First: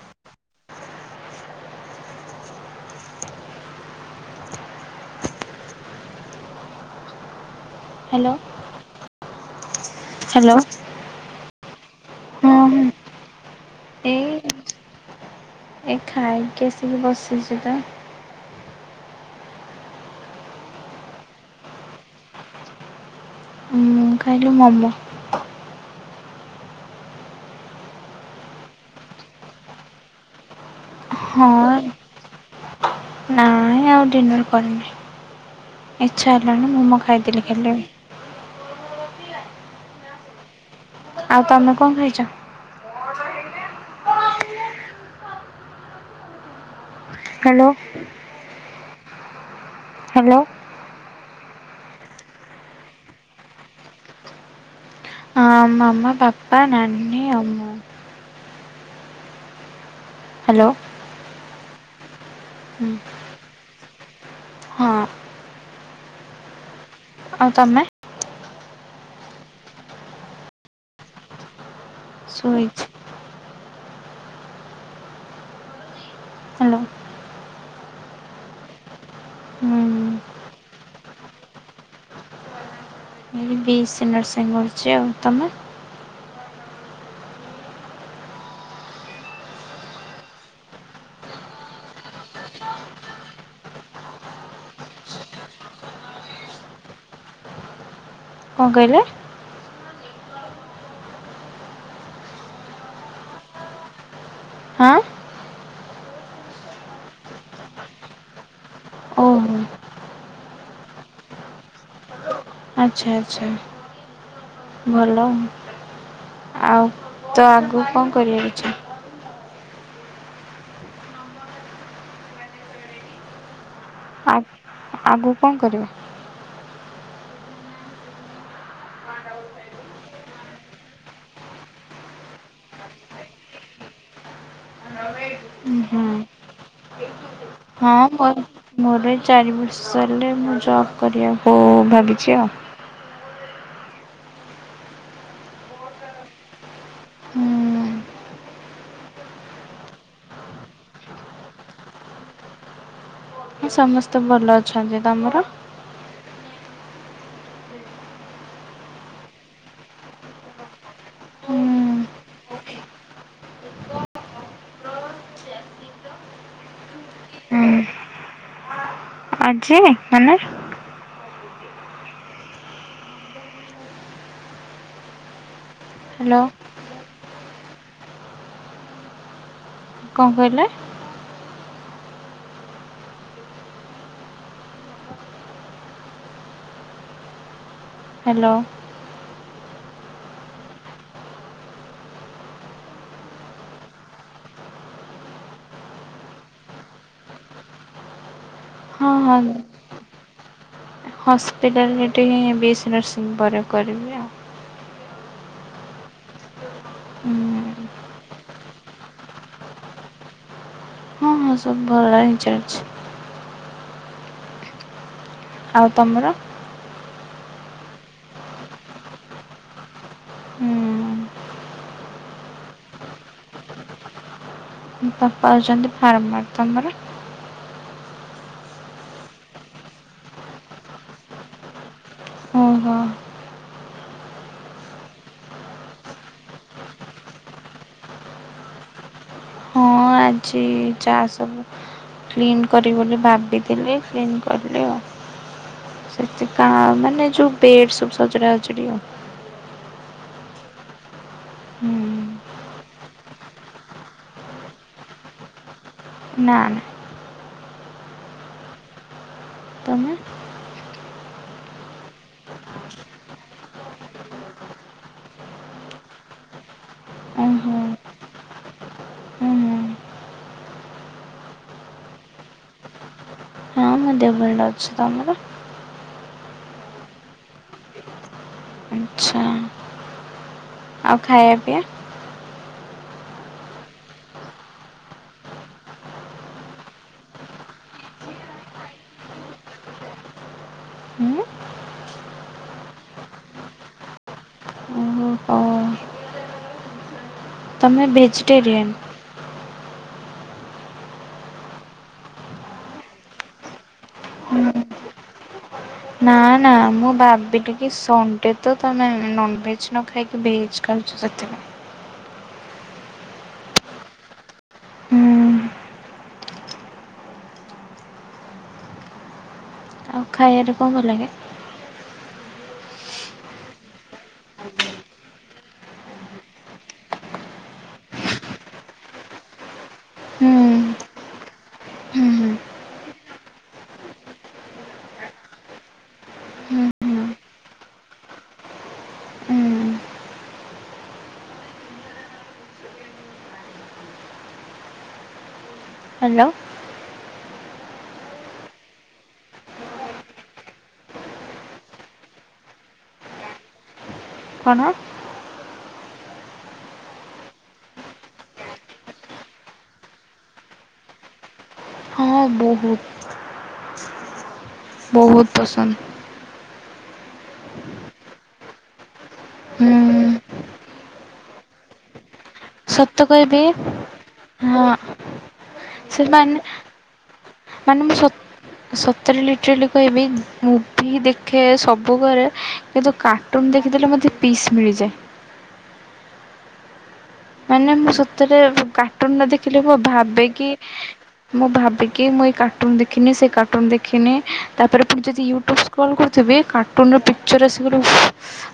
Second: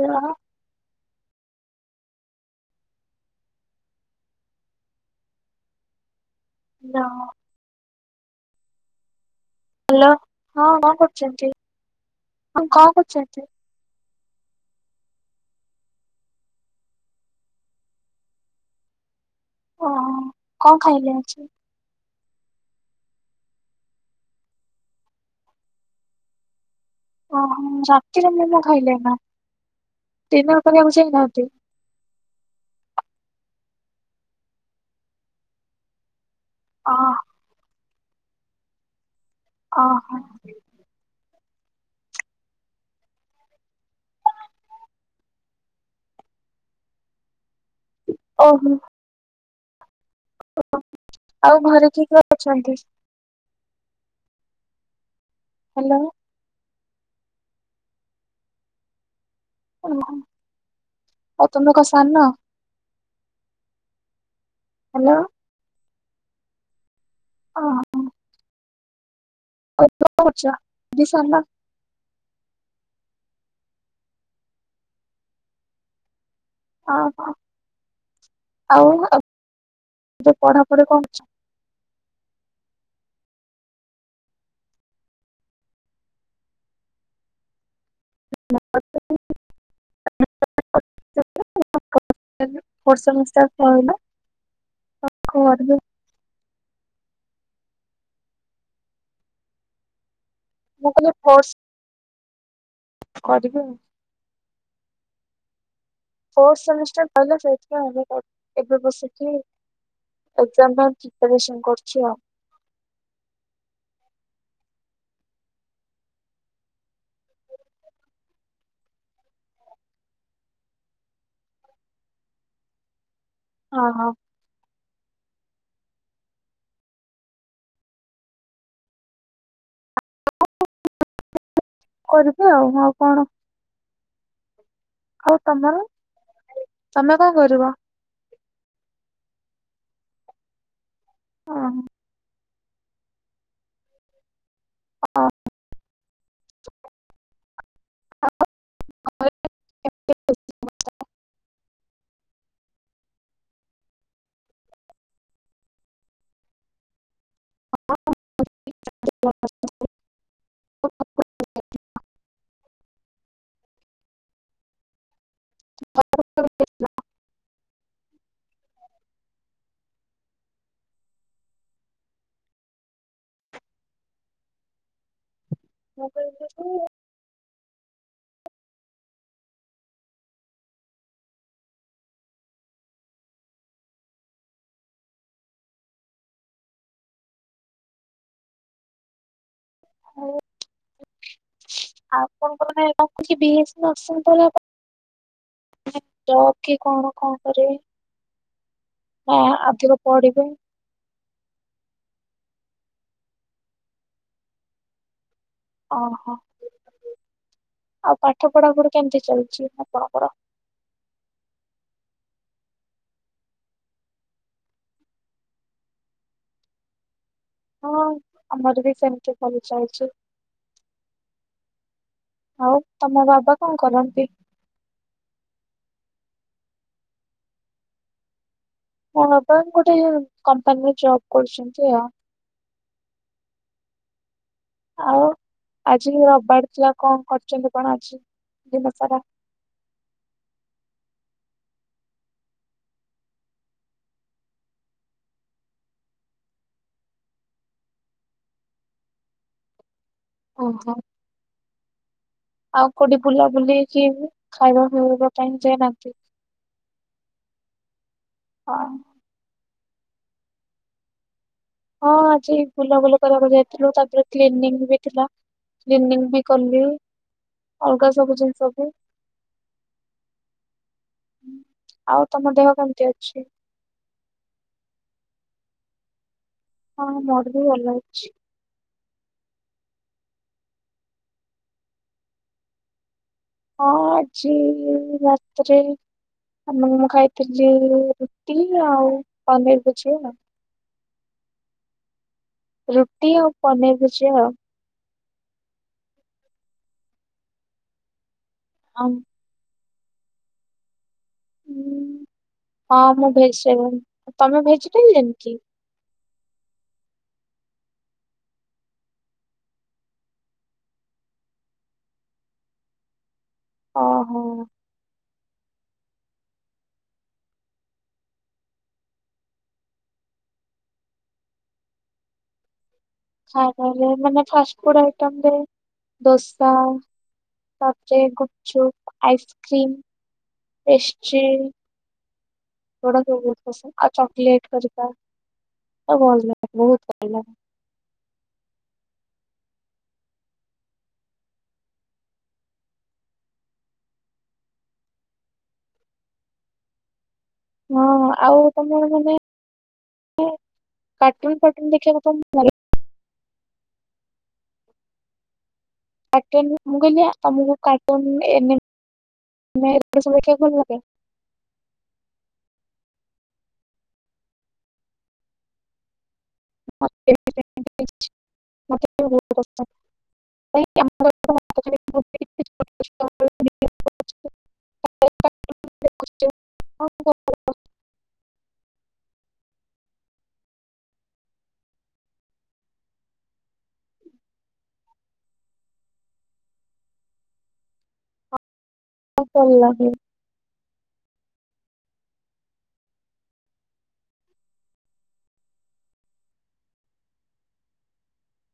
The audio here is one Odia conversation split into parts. ରହ ଆଲୋ ହଁ ହ୍ୟାଲୋ ହଁ ହ୍ୟାଲୋ କଣ କରୁଛନ୍ତି? ହଁ କଣ କରୁଛନ୍ତି? ଏଇ ଏ ଖାଇକି ଆସିକି ବସିଛି ପା। ଓ ହୋ କଣ ଖାଇଲେ ଆଜି? ମୁଁ କାହିଲି ମୋମୋ। ଓ ହୋ ରାତିରେ ମୋମୋ ଖାଇଲେ ନା। ଡିନର କରିବାକୁ ହଁ ଯାଇନାହାନ୍ତି? ନାଇଁ ଆଉ ଡିନର୍ କରିନି ଇଚ୍ଛା ହେଲାନି ଅ ମୋମୋ ଖାଇଦେଲି ଖାଲି। ଓ ହୋ ଆଉ ତମେ କଣ ଖାଇଛ? [inaudible] ହ୍ୟାଲୋ ଓ ହୋ ହ୍ୟାଲୋ ଆଉ ଘରେ କିଏ କିଏ ଅଛନ୍ତି? ଆଁ ହ୍ୟାଲୋ ମାମା ପାପା ନାନୀ ଆଉ ମୁଁ। ଓ ହୋ ହ୍ୟାଲୋ ଆଉ ତମେ କଣ ସାନ? ହୁଁ ହଁ ହ୍ୟାଲୋ ଆଉ ଓହୋ ତମେ? ଆଉ ତମେ କଣ କରୁଛ? [unintelligible] ଶୋଇଛି ହ୍ୟାଲୋ ଓ ହୋ ଆଉ ହୁଁ। ଯୋଉ ପଢାପଢି କଣ କରିଛ? ବି ଏ ସି ନର୍ସିଂ କରୁଛି। ଆଉ ତମେ? [unintelligible] [unintelligible] କଣ କହିଲେ? ମୁଁ କହିଲି ଫୋର୍ସ କରିବି ଆଉ। ଆଁ ଫୋର୍ଥ ସେମିଷ୍ଟର ସଇଲା ସେଥିପାଇଁ ଏବେ ପଢ ଏବେ ବସିକି ଓହୋ ଏକ୍ଜାମ ପାଇଁ ପ୍ରିପାରେସନ୍ କରୁଛି ଆଉ। ଆଚ୍ଛା ଆଚ୍ଛା। ଭଲ ଆଉ ତ ଆଗକୁ କଣ କରିବାକୁ ଚା ଓହ। ଆ ଆଗକୁ କଣ କରିବ? [inaudible] କରିବି ଆଉ ଆଉ କଣ ଆଉ ତମର ହୁଁ ତମେ କଣ କରିବ? ହଁ ମୋ ମୋର ଏଇ ଚାରି ବର୍ଷ ହେଲେ ମୁଁ ଜବ୍ କରିବାକୁ ହଁ, ଭାବିଛି ଆଉ। ହୁଁ। [unintelligible] ସମସ୍ତେ ଭଲ ଅଛନ୍ତି ତମର? ହଁ। [unintelligible] ହୁଁ [unintelligible] [unintelligible] ଆଜି ମାନେ ମୁଁ କହିଲି ହ୍ୟାଲୋ? କି କଣ କହିଲେ? ହ୍ୟାଲୋ? [unintelligible] ଆଉପଣଙ୍କ ମାନେ ରଖୁଛି ବି ଅସନ୍ତ ହେ କି କଣ କଣ କରିବି ନା ଅଧିକ ପଢିବେ? ହସ୍ପିଟାଲରେଠିିଁ ବି ଏସ୍ ସ ନର୍ସିଂ ପରେ କରିବି ଆଉ। ଓହୋ ହୁଁ ଆଉ ପାଠ ପଢା ପୁଡ଼ି କେମିତି ଚାଲିଛି ଆପଣଙ୍କର? ହ ସବୁ ଭଲ ହିଁ ଚାଲିଛି। ଆଉ ତମର? ହଁ ଆମର ବି ସେମିତି ଭଲ ଚାଲିଛି। ହୁଁ। ଆଉ ତମ ବାବା କଣ କରନ୍ତି? ବାପା ଅଉଛନ୍ତି ଫାର୍ମାର, ତମର? ହଁ ଆପଣ ଗୋଟେ କମ୍ପାନୀରେ ଜବ୍ କରୁଛନ୍ତି ଆଉ। ଓହୋ। ଆଉ ଆଜି ରିବାର ଥିଲା କଣ କରିଛନ୍ତି କଣ ଆଜି ଦିନ ସାରା? ଜି ଯହା ସବୁ କ୍ଲିନ୍ କରି ବୋଲି ଭାବିଥିଲି କ୍ଲିନ୍ କରିଲି ଆଉ ସେ କଣ ମାନେ ଯୋଉ ବେ ସବ ସଜଡି ଆଉ। ଓହୋ। ହୁଁ। ଆଉ କୋଉଠି ବୁଲା ବୁଲିକି ଖାଇବା ପିଇବା ପାଇଁ ଯାଇ ନାହାନ୍ତି? ନା ନା। ହଁ। ତମେ? ହଁ ଆଜି ବୁଲାବୁଲ କରିବାକୁ ଯାଇଥିଲୁ ତାପରେ କ୍ଲିିନ୍ ବି ଥିଲା। କନି ବି କଲି ଓହୋ ଅଲଗା ସବୁ ଜିନିଷ ବି ହୁଁ ହୁଁ। ଆଉ ତମ ଦେହ କେମତି ଅଛି? ହଁ ମୋ ଦେହ ଭଲ ଅଛି ତମର? ହଁ ମୋର ବି ଭଲ ଅଛି। ଆଚ୍ଛା। ଆଉ ଖାଇବା ପିଆ? ହଁ ଆଜି ରାତିରେ ଆମ ମୁଁ ଖାଇଥିଲି ରୁଟି ଆଉ ପନିର ଭୁଜିଆ। ହୁ। ରୁଟି ଆଉ ପନିର ଭୁଜିଆ ଆଉ। ଓହୋ ହଉ ତମେ ଭେଜିଟେରିୟନ। ହଉ। ଉଁ, ହଁ ମୁଁ ଭେଜିଟେରିଧାନ, ତମେ ଭେଜିଟୋରଆନ କି? ନା ନା ମୁଁ ଭାବି ଟିକେ ସଣ୍ଡେ ତ ତମେ ନନଭେଜ ନ ଖାଇକି ଭେଜ ଖାଉଚ ସେତି ନା। ଓହୋ। ହୁଁ ଆଉ ଖାଇଆରେ କଁ ଭଲ ଲାଗେ? ଖାଇବାରେ ମାନେ ଫାଷ୍ଟଫୁଡ୍ ଆଇଟମରେ ଦୋସା- - ତାପରେ ଗୁପଚୁପ ଆଇସକ୍ରିମ ହୁଁ ପେଷ୍ଟ୍ରି। ହୁଁ ହୁଁ। [inaudible] ଆଉ ଚଲେଟ ହେରିକା ଭଲ ହୁଁ ବହୁତ୍ ହୁଁ ଭଲ ଲାଗେ। ହୁଁ। ହ୍ୟାଲୋ। ହଁ, ଆଉ ତମର ମାନେ କାର୍ଟୁନ ଫାଟୁନ ଦେଖିଆକୁ ତମକୁ ଭଲ ଲାଗେ। କଣ? ମୁଁ କହିଲି ଆମକୁ କାର୍ଟୁନ୍ ଏନ ନେ ଦେଖଆକୁ ଭଲଲାଗେ। ହଁ ବହୁତ। ବହୁତ ପସନ୍ଦ। ହୁଁ। [unintelligible] ରୁଟି, ଛୋଟ ସତ କହିବି ହଁ ଛୋଟ ସେମାନେ- - କଣ କର ମାନେ ସ- - ସତର ଲିଟର ଲ କହିବି ମୁଭି ଦେଖେ ସବୁ କରେ। କିନ୍ତୁ କାର୍ଟୁନ୍ ଦେଖିଦେଲେ ମୋତେ ପିସ୍ ମିଳିଯାଏ। ମାନେ ମୁଁ ସତରେ କାର୍ଟୁନ ନ ଭଲ ଦେଖିଲେ ମୁଁ ଲାଗେ ଭାବେ କିି ମୁଁ ଭାବେକି ମୁଁ ଏଇ କାର୍ଟୁନ ଦେଖିନି ସେଇ କାର୍ଟୁନ ଦେଖିନି ତାପରେ ପୁଣି ଯଦି ୟୁଟ୍ୟୁବ କଲ୍ କରୁଥିବେ କାର୍ଟୁନ୍ ର ପିକଚର୍ ଏସିବୁରୁ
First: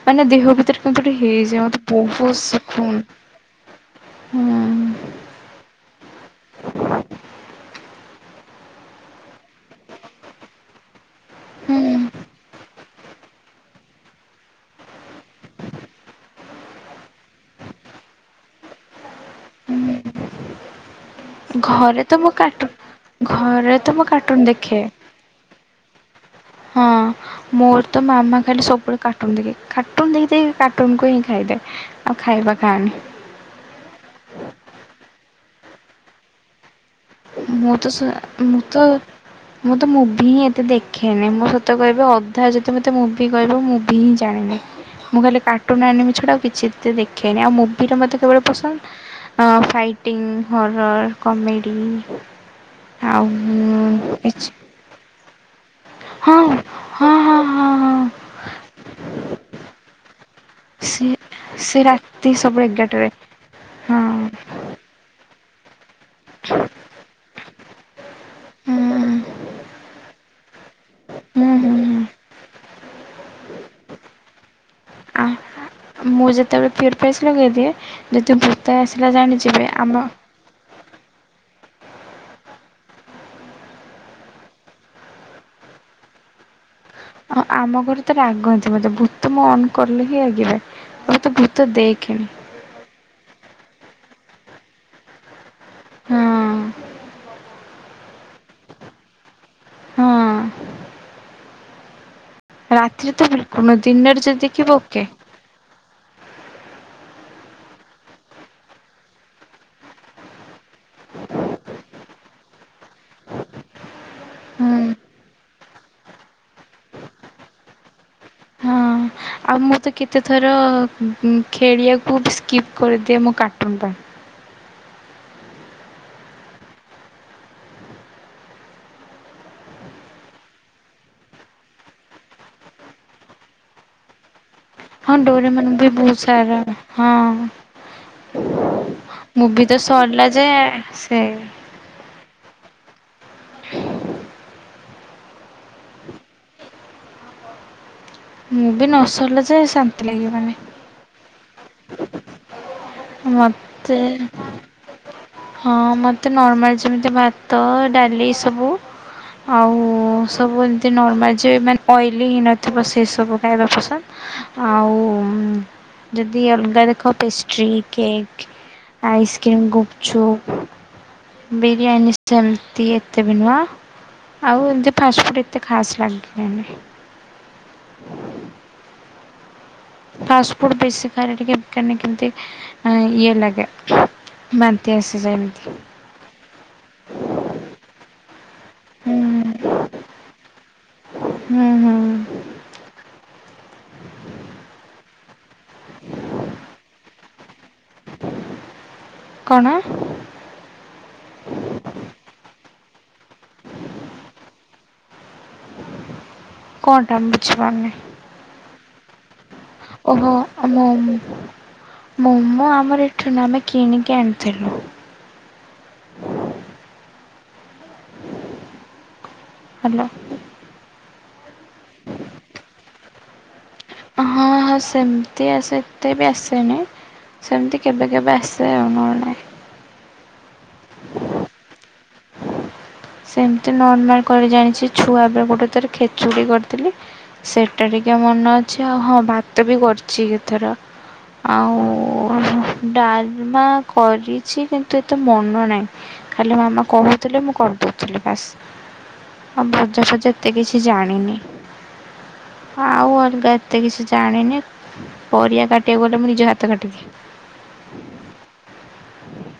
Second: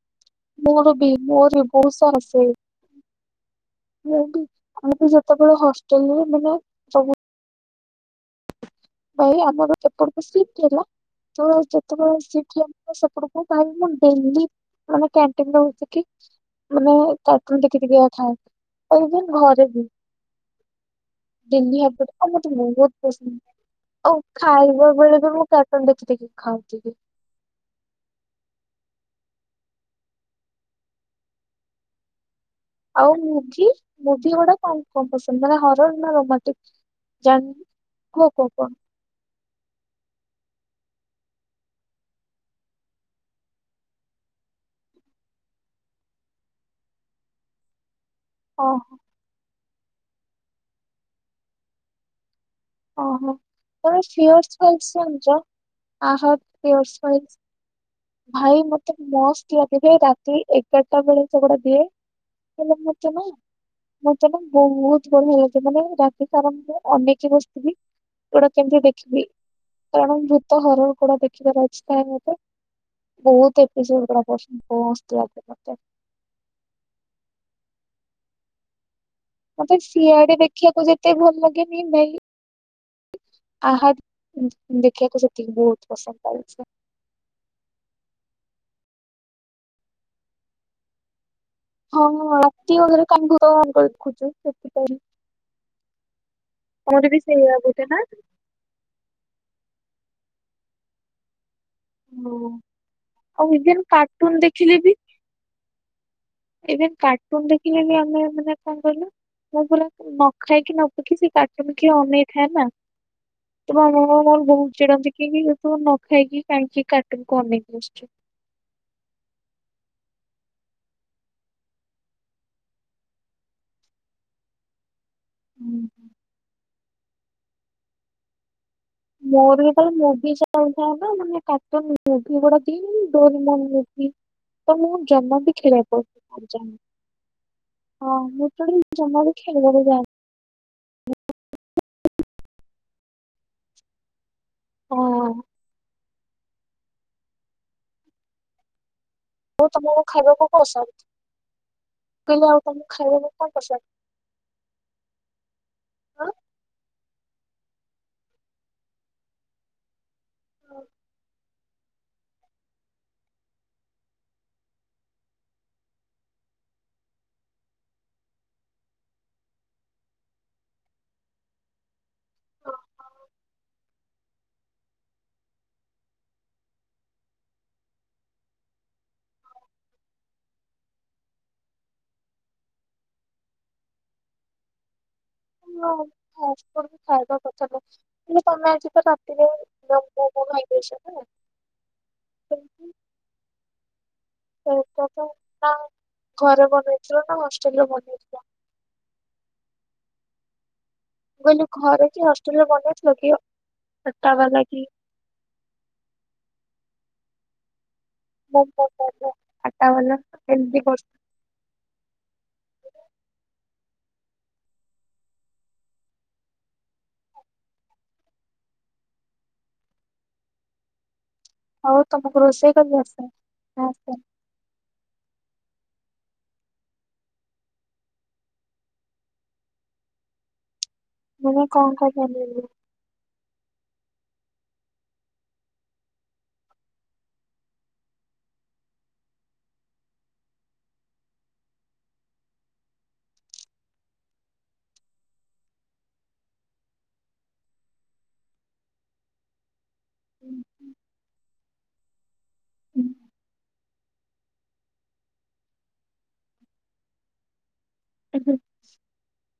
ମାନେ ଦେହ ଭିତରେ ମୋର କେମିତି ବି ଗୋଟେ ମୋର ବି ହେଇଯାଏ। ମତେ ସାରା ବହୁତ ଆସେ ଶିକୁନ। ମୁଁ ବି ସେତେବେଳେ ହଷ୍ଟେଲ୍ ରେ ରହେ ମାନେ ସବୁ ଭାଇ ଆମର ଏପଟକୁ ସିଷ୍ଟି ହେଲା। ତୋର ଯେତେବେଳେ ସିପ୍ଟି ସେପଟକୁ ଭାଇ ମୁଁ ଡେଲି - - ମାନେ କ୍ୟାଣ୍ଟିନରେ ହଉଚି କି ମାନେ କ୍ୟାଣ୍ଟିନ୍ ଟିକେ ଟିକେ ଥାଏ ଘରେ ବି। ଦିଲ୍ଲୀ ଘରେ ତ ଏୟାରପୋର୍ଟ ମୁଁ ଆଉ ମୋତେ କାର୍ଟୁନ୍ ବହୁତ ପସନ୍ଦ। ଘରେ ତ ମୁଁ ଆଉ କାର୍ଟୁନ୍ ଦେଖେ ଖାଇବା ବେଳେ ବି ମୁଁ କାର୍ଟୁନ ଦେଖି ଦେଖି ହଁ ଖାଉଥିଲି। ମୋର ତ ମାମା ଖାଲି ସବୁବେଳେ କାର୍ଟୁନ ଦେଖେ କାର୍ଟୁନ ଦେଖି ଦେଖି କାର୍ଟୁନକୁ ହିଁ ଖାଇଦେ। ଆଉ ଖାଇବା ଖାନି। ଆଉ ମୁଭି, ମୁଭିି ଗୁଡା କ କଣ ପସନ୍ଦ ମାନେ ହର ନା ରୋମାଟିକ। ମୁଁ ତ ସ, ମୁଁ କୁହ ତ ମୁଁ ତ ମୁଭି ହିଁ ଏତେ ଦେଖେନି। ମୁଁ ସତ କହିବି ଅଧା ଯତି ମତେ ମୁଭି କହିବ ମୁ - - ତ୍ତି ଜାଣିନି। ମୁଁ ଖାଲି କାର୍ଟୁନ ଆଣିବି ଛଡ଼ା ଆଉ କିଛି ଦେଖେନି। ଆଉ ମୁଭିରେ ମୋତେ କେବଳ ହଁ। ପସନ୍ଦ ଫାଇଟିଂ ହରର କମେଡି। ଓହୋ ତମ ପିଓରଲସ ଜଣିଚ ଆହ ହଁ ହଁ ହଁ ପିଓରଲସ। ହଁ ହଁ ଭାଇ ମତେ ମସ୍ତ ଲାଗେ ଯେ ରାତି ଏଗାରଟା ସେ ବେଳେ। ସେଗୁଡା ପିଏ ସେ ରାତି ସବୁ ମାନେ ଏଗାରଟାରେ [unintelligible] ହଁ ମଁ ତ ନା ବହୁତ ବଢିଆ ଲାଗେ ମାନେ ରାତି ସାରା ଅନେଇ କି ବସିଥିବି। ଭୁତ ଗୁଡା ହୁଁ କେମିତିଆ ଦେଖିବି କାରଣ ଭୂତ ହର ଗୁଡା ହୁଁ ଦେଖିବାର ହୁଁ ଅଛି ତାହେଲେ ମତେ। ବହୁତ ଏପିସୋଡ ହୁଁ [unintelligible] ମୁଁ ଯେତେବେଳେ ପିଓର ଫେସ୍ ଲଗେଇଦିଏ ଯଦି ଭୂତ ଆସିଲା ଜାଣିଛି। ମତେ ସିଆଡେ ଦେଖିବାକୁ ଯେତେ ଭଲ ଲାଗେନି ନେହିଁ। ଆହା ଦେଖିବାକୁ ସେତିକି ବହୁତ ପସନ୍ଦ ଲାଗୁଛି। ହଁ ଆମ ଘରେ ତ ରାଗନ୍ତି ମତେ ଭୁତ ତ ମୁଁ ଅନ୍ କରିଲେ ହିଁ ରାଗିବେ କହିବେ ତୁ ଭୁତ ହଁ ହଁ ରାତି ଅଧରେ କାହିଁ ଅନ କରି ଦେଖୁଛୁ ସେଥିପାଇଁ। ହଁ ମୋର ବି ସେଇଆ ବୁଝେ ନା। ହଁ ହଁ। ରାତିରେ ତ ଆଉ ବିଲକୁଲ ନୁହେଁ ଇଭେନ ଦିନରେ ଯଦି କାର୍ଟୁନ ଦେଖିବୁ ଓକେ। ଏବେ କାର୍ଟୁନ ଦେଖିଲେ ବି ଆମେ ମାନେ କଣ କହିଲୁ? ମୁଁ ପୁରା ନ ଖାଇକି ନ ପିଇକି ସେ କାର୍ଟୁନ୍ କୁ ଅନେଇଥାଏ ନା। ତୁ ମୋ ମାମା ବହୁତ ହୁଁ। ଚିଡ଼ନ୍ତି କି ତୁ ନଖାଇକି କାହିଁକି କାର୍ଟୁନ୍ କୁ ଅନେଇକି ବସିଛୁ। ହଁ ଆଉ ମୁଁ ତ କେତେଥର ଖେଳିଆକୁ ବି ସ୍କିପ୍ କରିଦିଏ ମୋ କାର୍ଟୁନ୍ ପାଇଁ। ହୁଁ। ମୋର ତ ମୁଭି ଚାଲିଥାଏ ନା ମାନେ କାର୍ଟୁନ ମୁଭି ଗୁଡା [unintelligible] ତ ମୁଁ ହଁ ଜମା ବି ଡୋରେମନ୍ ଖେଳି ବହୁତ ସାରା ହଁ [unintelligible] ମୁଭି ତ ସରିଲା ଯେ ସେ ହଁ। ମୁଁ ବି ନସରିଲା ଯାଏ ମୁଁ ଶାନ୍ତି ତମକୁ ଖାଇବାକୁ ଲାଗିବନି। କଣ ପସନ୍ଦ? ମୁଁ କହିଲି ଆଉ ତମକୁ ଖାଇବାକୁ କଣ ପସନ୍ଦ? ମତେ ହଁ ମତେ ନର୍ମାଲ ଯେମିତି ଭାତ ଡାଲି ସବୁ। ଆଉ ସବୁ ଏମତି ନର୍ମାଲ ଯେ ମାନେ ଅଏଲି ନଥିବା ସେ ସବୁ ଖାଇବା ପସନ୍ଦ। ଆଉ ଯଦି ଅଲଗା ଦେଖ pastry cake, ice cream, gupchup biryani ହଁ ସେମତି ଏତେ ବି ନୁହଁ। ଆଉ ଏମିତି ଫାଷ୍ଟଫୁଡ଼୍ ଏତେ ଖାସ୍ ଲାଗିଲାନି। ଫାଷ୍ଟଫୁଡ ବେଶୀ ଖାଇଲେ ଟିକେ କାନି କେମିତି ଇଏ ଲାଗେ ବାନ୍ତି ଆସିଯାଏ ଏମିତି। ତମେ ଫାଷ୍ଟଫୁଡ୍ ଖାଇବା କଥା ନୁହେଁ। ତମେ ଆଇଚ ତ ରାତିରେ ହୁଁ [unintelligible] ହୁଁ ହୁଁ [unintelligible] ତ କ ପାଇଁ ନା ଘରେ ବନେଇଥିଲ ନା ହଷ୍ଟେଲ ରେ ବନେଇଥିଲ? କଣ? ମୁଁ କହିଲି ଘରେ କି ହଷ୍ଟେଲରେ ବନେଇଥିଲ କି ସେଟା ହବା ଲାଗି? କଣ ଟା ବୁଝିପାରୁନାହିଁ? [unintelligible] ବାଲା ଓହୋ ଏମିତି ଆମେ କରୁଥିଲ [unintelligible] ମୋମୋ ଆମର ଏଠୁ ନୁହଁ ଆମେ କିଣିକି ଆଣିଥିଲୁ। ହ୍ୟାଲୋ। ହଉ ତମକୁ ରୋଷେଇ କରି ଆସେ? ହଁ, ହଁ ସେମତି ଆସେ ଏତେ ବି ଆସେନି। ସେମିତି କେବେ କେବେ ଆସେ ଆଉ ନଅ ହେଲେ ନାହିଁ। [unintelligible] ସେମିତି ନର୍ମାଲ କରି ଜାଣିଛି, ଛୁଆ ବେଳେ ଗୋଟେ ଥର ଖେଚୁଡ଼ି କରିଥିଲି। ସେଇଟା ଟିକେ ମନ ଅଛି ଆଉ ହଁ ଭାତ ବି କରିଛି କେତେଥର। ଆଉ ଡାଲମା କରିଛି, କିନ୍ତୁ ଏତେ ମନ ନାହିଁ। ଖାଲି ମାମା କହୁଥିଲେ ମୁଁ କରୁ ଥିଲି ବାସ୍, ଆଉ ଭଜା ଫଜା ଏତେ କିଛି ଜାଣିନି। ଆଉ ଅଲଗା ଏତେ କିଛି ଜାଣିନି! ପରିବା କାଟିବାକୁ ଗଲେ ମୁଁ ନିଜ ହାତ କାଟିଦିଏ। [unintelligible]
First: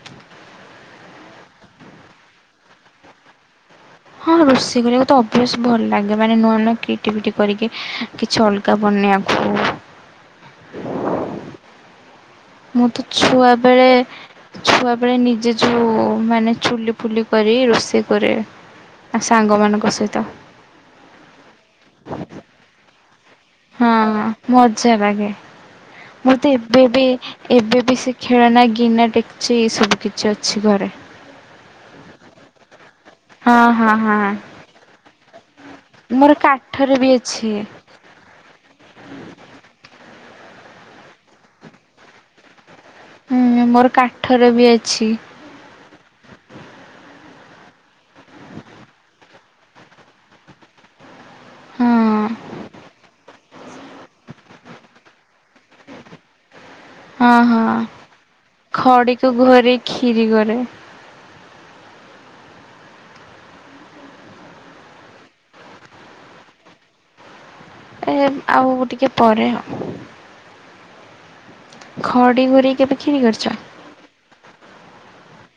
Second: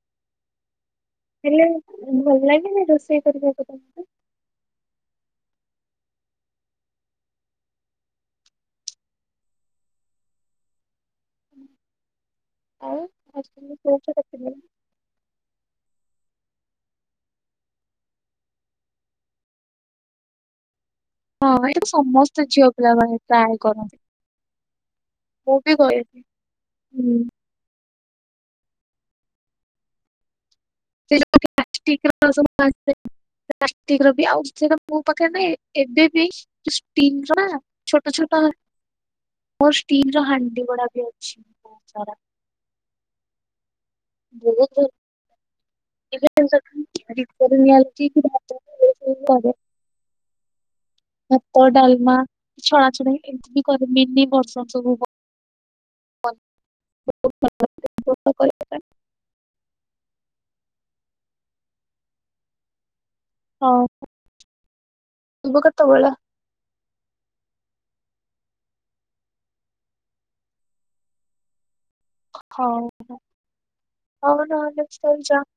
ହେଲେ ଭଲ ଲାଗେନି ରୋଷେଇ କରିବାକୁ? ହଁ ରୋଷେଇ କରିବାକୁ ତ ଅଭ୍ୟାସ୍ ଭଲ ଲାଗେ! ମାନେ ନୂଆ ନୂଆ କ୍ରିଏଟିଭିଟି କରିକି କିଛି ଅଲ କା ବନେଇ ଆକୁୁ ମୁଁ ଆଉ ତ ଛୁଆ ହଷ୍ଟେଲରେ ବେଳେ ରହୁଛ କେତେ ଦିନ? ଛୁଆ ମାନେ ନିଜେ ଯୋଉ ମାନେ ଚୁଲି ଫୁଲି କରି ରୋଷେଇ କରେ। ଆ ସାଙ୍ଗମାନଙ୍କ ସହିତ। ହଁ ଏଇଟାତ ସମସ୍ତେ ଝିଅ। [inaudible] ହଁ ମଜା ଲାଗେ। ମୁଁ ବି କରେନି। ମତେ ଏବେବି ହୁଁ ଏବେ ବି ସେ ଖେଳନା ଗିନା ଡେକ୍ଚି ସବୁ କିଛି ଅଛି ଘରେ। ହଁ ହଁ ହଁ [unintelligible] ମୋ ପାଖରେ ନାଇ। ଏବେ ବି ମୋର କାଠରେ ବି ଷ୍ଟିମ୍‌ର ନା? ଅଛି। ଛୋଟ ଛୋଟ ହାଣ୍ଡି ମୋର ହାଣ୍ଡି ଗୋଡା ବି ଅଛି ବହୁତ ସାରା। ହୁଁ ମୋର କା ବହୁତ ଏବେ [unintelligible] ଭାତ ହଁ ଡାଲମା ଛଣା ଛଣି ଏମତି କରେ ମିନି ବର୍ସନ ସବୁ ହଁ ହଁ ଭଲ ଭଲ କରେ। ଖଡିକୁ ଘରେ ଖିରି କରେ। ହଁ ଥିବ କେତେବେଳେ? ଏ ଆଉ ଟିକେ ପରେ। ଖଡ଼ି ଘୁରିକି ହଉ କେବେ ଖିରି କରିଚ? [unintelligible]